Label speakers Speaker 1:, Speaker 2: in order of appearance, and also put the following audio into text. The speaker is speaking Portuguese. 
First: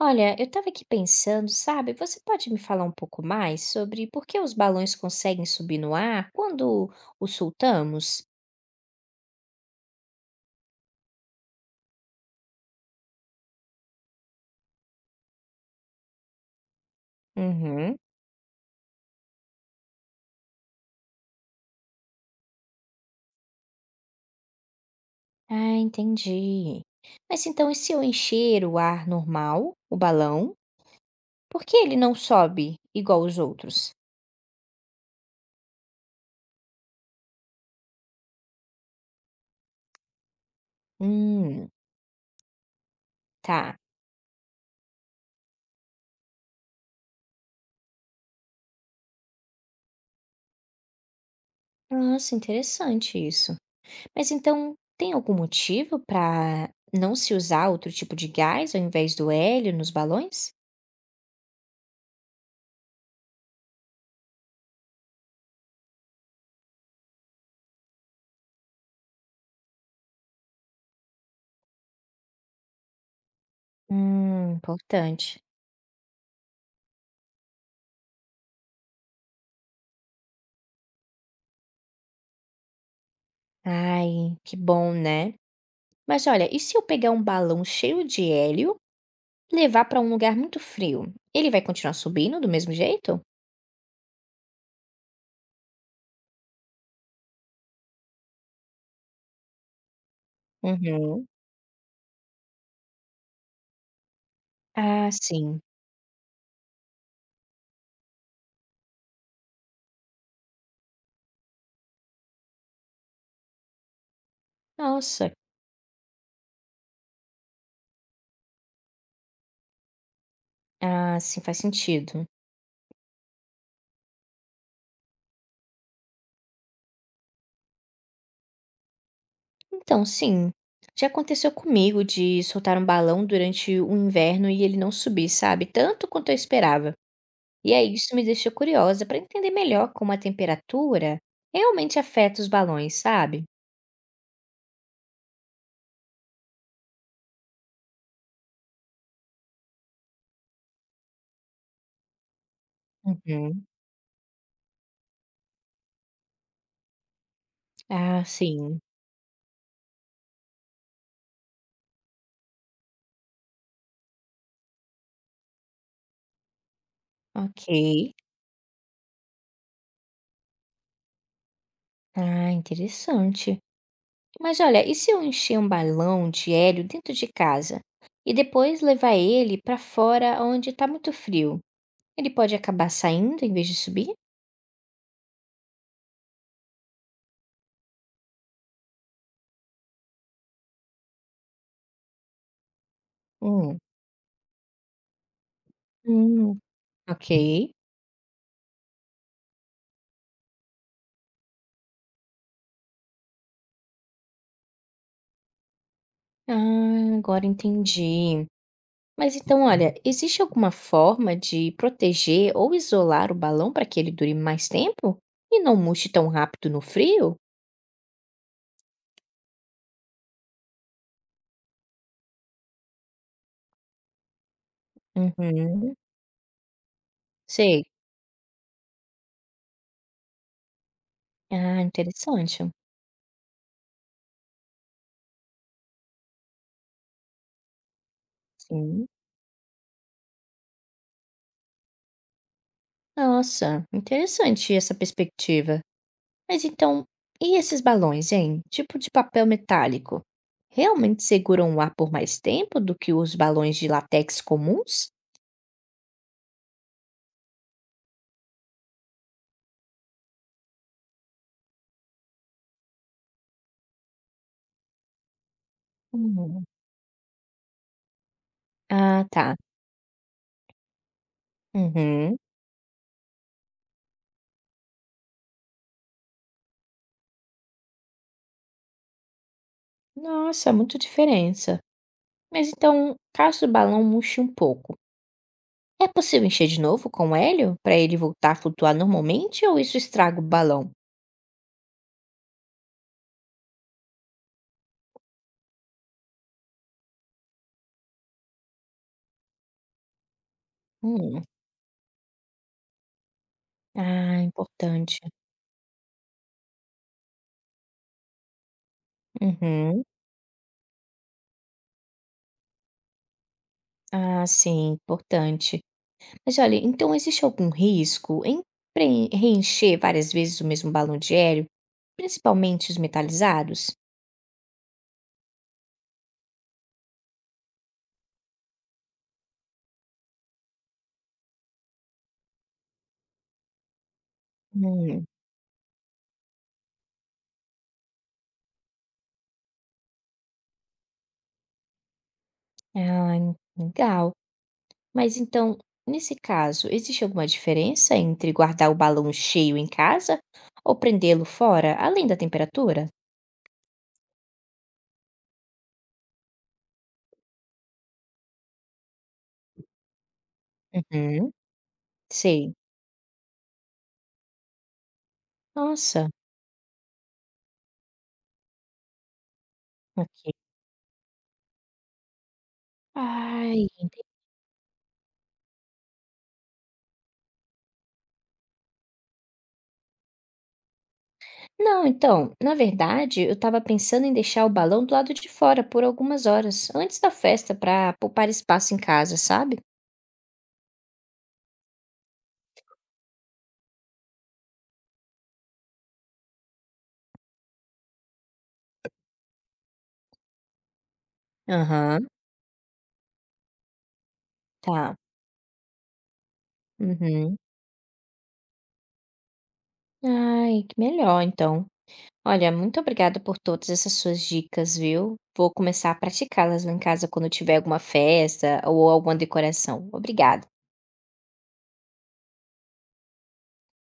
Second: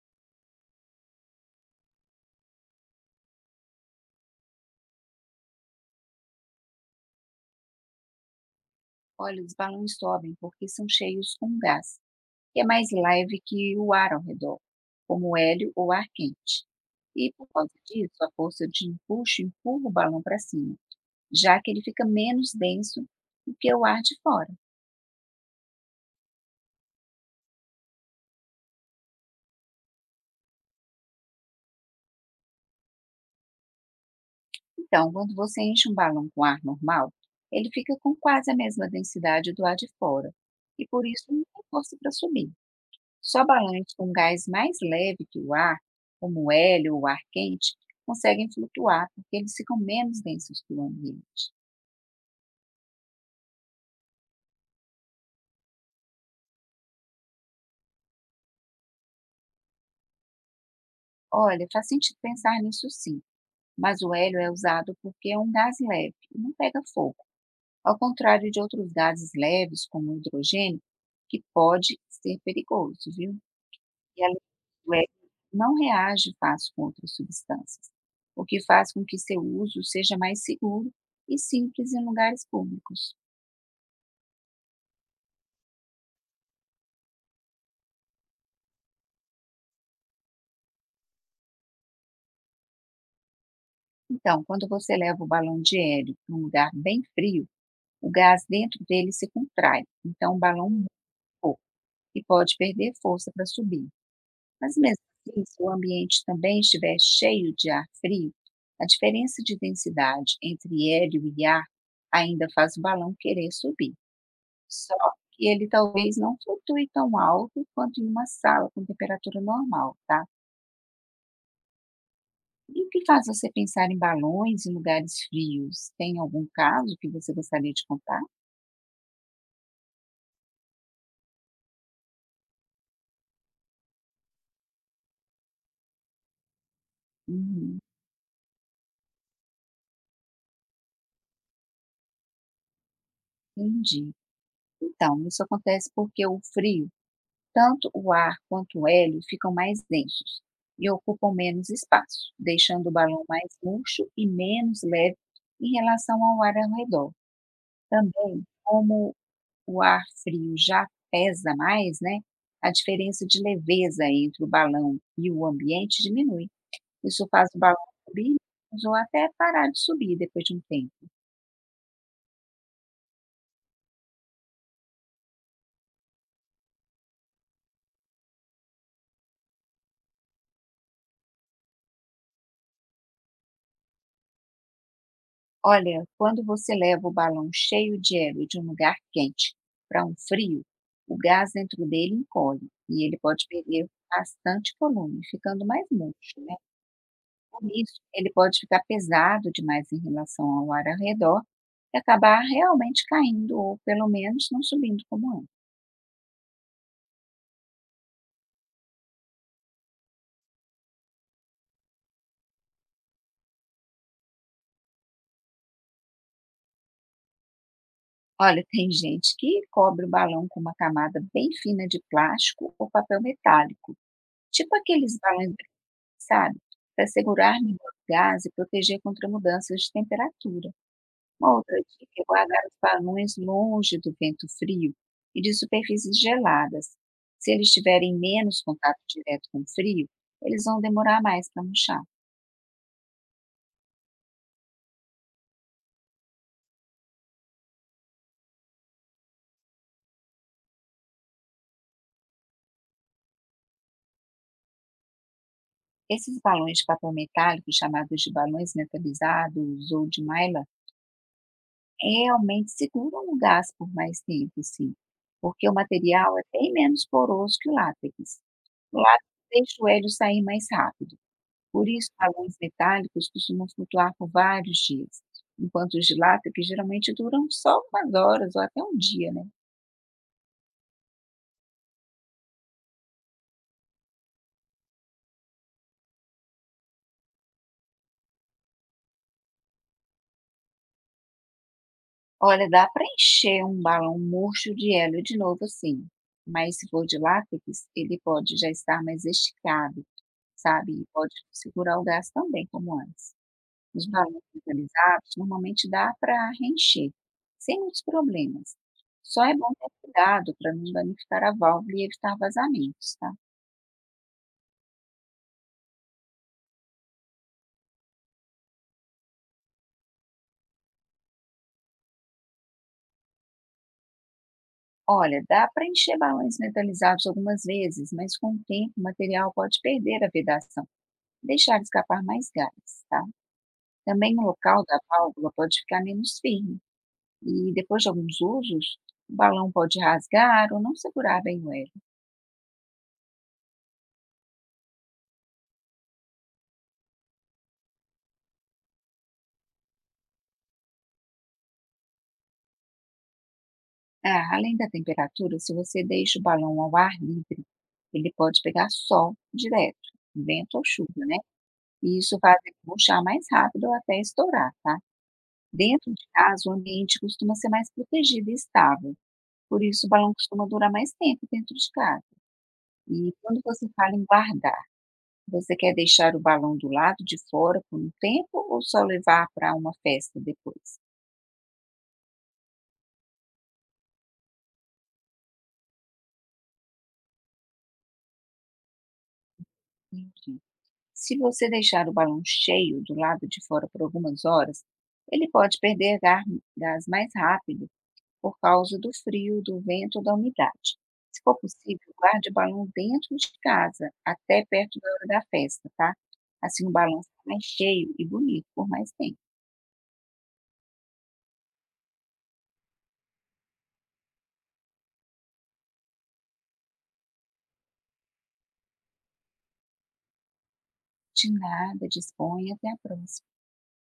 Speaker 1: Olha, eu estava aqui pensando, sabe? Você pode me falar um pouco mais sobre por que os balões conseguem subir no ar quando os soltamos?
Speaker 2: Olha, os balões sobem porque são cheios com gás, que é mais leve que o ar ao redor, como o hélio ou ar quente. E por causa
Speaker 1: Uhum.
Speaker 2: disso, a força de empuxo empurra o balão para cima, já que ele fica menos denso do que o ar de fora.
Speaker 1: Ah, entendi. Mas então, e se eu encher o ar normal, o balão, por que ele não sobe igual os outros?
Speaker 2: Então, quando você enche um balão com ar normal, ele fica com quase a mesma densidade do ar de fora, e por isso não tem
Speaker 1: Hum,
Speaker 2: força para subir. Só
Speaker 1: tá.
Speaker 2: balões com gás mais leve que o ar, como o hélio ou o ar quente, conseguem flutuar porque eles ficam menos densos que o ambiente.
Speaker 1: Nossa, interessante isso. Mas então, tem algum motivo para não se usar outro tipo de gás ao invés do hélio nos balões?
Speaker 2: Olha, faz sentido pensar nisso sim, mas o hélio é usado porque é um gás leve e não pega fogo, ao contrário de outros gases leves, como o hidrogênio, que pode ser perigoso, viu? E além disso, o hélio
Speaker 1: Importante.
Speaker 2: não reage fácil com outras substâncias, o que faz com que seu uso seja mais seguro e simples em lugares públicos.
Speaker 1: Ai, que bom, né? Mas olha, e se eu pegar um balão cheio de hélio, levar para um lugar muito frio? Ele vai continuar subindo do mesmo jeito?
Speaker 2: Então, quando você leva o balão de hélio para um lugar bem frio, o gás dentro dele se contrai, então o balão murchou
Speaker 1: Uhum.
Speaker 2: e pode perder força para subir. Mas mesmo
Speaker 1: Ah,
Speaker 2: assim,
Speaker 1: sim.
Speaker 2: se o ambiente também estiver cheio de ar frio, a diferença de densidade entre hélio e ar ainda faz o balão querer subir. Só
Speaker 1: Nossa.
Speaker 2: que ele talvez não flutue tão alto quanto em uma sala com temperatura normal, tá?
Speaker 1: Ah, sim, faz sentido.
Speaker 2: E o que faz você pensar em balões em lugares frios? Tem algum caso que você gostaria de contar?
Speaker 1: Então, sim. Já aconteceu comigo de soltar um balão durante o inverno e ele não subir, sabe? Tanto quanto eu esperava. E
Speaker 2: Uhum,
Speaker 1: aí isso me deixou curiosa para entender melhor como a temperatura realmente afeta os balões, sabe?
Speaker 2: entendi. Então, isso acontece porque o frio, tanto o ar quanto o hélio ficam mais densos e ocupam menos espaço, deixando o balão mais
Speaker 1: Uhum.
Speaker 2: murcho e menos leve em relação ao ar ao redor.
Speaker 1: Ah,
Speaker 2: Também,
Speaker 1: sim.
Speaker 2: como o ar frio já pesa mais, né? A diferença de leveza entre o balão e o ambiente diminui. Isso faz o
Speaker 1: Ok.
Speaker 2: balão subir ou até parar de subir depois de um tempo.
Speaker 1: Ah, interessante. Mas olha, e se eu encher um balão de hélio dentro de casa e depois levar ele para fora onde está muito frio? Ele pode acabar saindo em vez de subir?
Speaker 2: Olha, quando você leva o balão cheio de hélio de um lugar quente para um frio, o gás dentro dele encolhe e ele pode
Speaker 1: Hum,
Speaker 2: perder bastante volume, ficando mais murcho, né.
Speaker 1: Hum, ok.
Speaker 2: Com isso, ele pode ficar pesado demais em relação ao ar ao redor e acabar realmente caindo ou, pelo menos, não subindo como antes.
Speaker 1: Ah, agora entendi. Mas então, olha, existe alguma forma de proteger ou isolar o balão para que ele dure mais tempo e não murche tão rápido no frio?
Speaker 2: Olha, tem gente que cobre o balão com uma camada bem fina de plástico ou papel metálico. Tipo aqueles balangres,
Speaker 1: Uhum,
Speaker 2: sabe, para segurar melhor
Speaker 1: sei.
Speaker 2: o gás e proteger contra mudanças de temperatura. Uma outra
Speaker 1: Ah,
Speaker 2: dica é guardar
Speaker 1: interessante.
Speaker 2: os balões longe do vento frio e de superfícies geladas. Se eles tiverem menos contato
Speaker 1: Sim.
Speaker 2: direto com o frio, eles vão demorar mais para murchar.
Speaker 1: Nossa, interessante essa perspectiva. Mas então, e esses balões, hein? Tipo de papel metálico. Realmente seguram o ar por mais tempo do que os balões de látex comuns?
Speaker 2: Esses balões de papel metálico, chamados de balões metalizados ou de mylar, realmente seguram o gás por mais tempo, sim, porque o material é
Speaker 1: Hum.
Speaker 2: bem menos poroso que o látex. Claro,
Speaker 1: Ah, tá.
Speaker 2: deixa o hélio sair mais rápido. Por isso,
Speaker 1: Uhum.
Speaker 2: balões metálicos costumam flutuar por vários dias, enquanto os de lata, que geralmente duram só umas horas ou até um dia, né.
Speaker 1: Nossa, muita diferença. Mas então, caso o balão murche um pouco, é possível encher de novo com hélio para ele voltar a flutuar normalmente ou isso estraga o balão?
Speaker 2: Olha, dá para encher um balão murcho de hélio de novo, assim, mas se for de látex, ele pode já estar mais esticado, sabe, e pode
Speaker 1: Hum.
Speaker 2: segurar o gás também como antes. Os
Speaker 1: Ah,
Speaker 2: balões
Speaker 1: importante.
Speaker 2: metalizados normalmente dá para reencher, sem muitos problemas. Só é bom ter
Speaker 1: Uhum.
Speaker 2: cuidado para não danificar a válvula e evitar vazamentos, tá?
Speaker 1: Ah, sim, importante. Mas olha, então existe algum risco em preen reencher várias vezes o mesmo balão de hélio, principalmente os metalizados?
Speaker 2: Olha, dá para encher balões metalizados algumas vezes, mas com o tempo o material pode perder a vedação, deixar escapar mais gases, tá? Também o local da
Speaker 1: Hum,
Speaker 2: válvula pode ficar menos firme e depois de alguns usos, o balão pode rasgar ou não segurar bem o ar.
Speaker 1: ah, en legal. Mas então, nesse caso, existe alguma diferença entre guardar o balão cheio em casa ou prendê-lo fora, além da temperatura?
Speaker 2: Ah, além da temperatura, se você deixa o balão ao ar livre, ele pode pegar sol direto, vento ou chuva, né?
Speaker 1: Uhum,
Speaker 2: E isso faz
Speaker 1: sei.
Speaker 2: ele murchar mais rápido ou até estourar, tá? Dentro de
Speaker 1: Nossa,
Speaker 2: casa, o ambiente costuma ser mais protegido e estável. Por isso, o balão
Speaker 1: ok.
Speaker 2: costuma durar mais tempo dentro de casa. E quando você
Speaker 1: Ai.
Speaker 2: fala em guardar, você quer deixar o balão do lado de fora por um tempo ou só levar para uma festa depois?
Speaker 1: Não, então, na verdade, eu estava pensando em deixar o balão do lado de fora por algumas horas, antes da festa, para poupar espaço em casa, sabe?
Speaker 2: Entendi. Se você deixar o balão cheio do lado de fora por algumas horas, ele pode perder gás mais rápido por causa do frio, do vento ou da umidade. Se for possível,
Speaker 1: Aham.
Speaker 2: guarde o balão dentro de casa, até perto da
Speaker 1: Tá.
Speaker 2: hora da festa, tá? Assim o balão fica
Speaker 1: Uhum.
Speaker 2: mais cheio e bonito por mais tempo.
Speaker 1: Ai, que melhor, então. Olha, muito obrigada por todas essas suas dicas, viu? Vou começar a praticá-las lá em casa quando eu tiver alguma festa ou alguma decoração. Obrigada.
Speaker 2: De nada, disponha, até a próxima.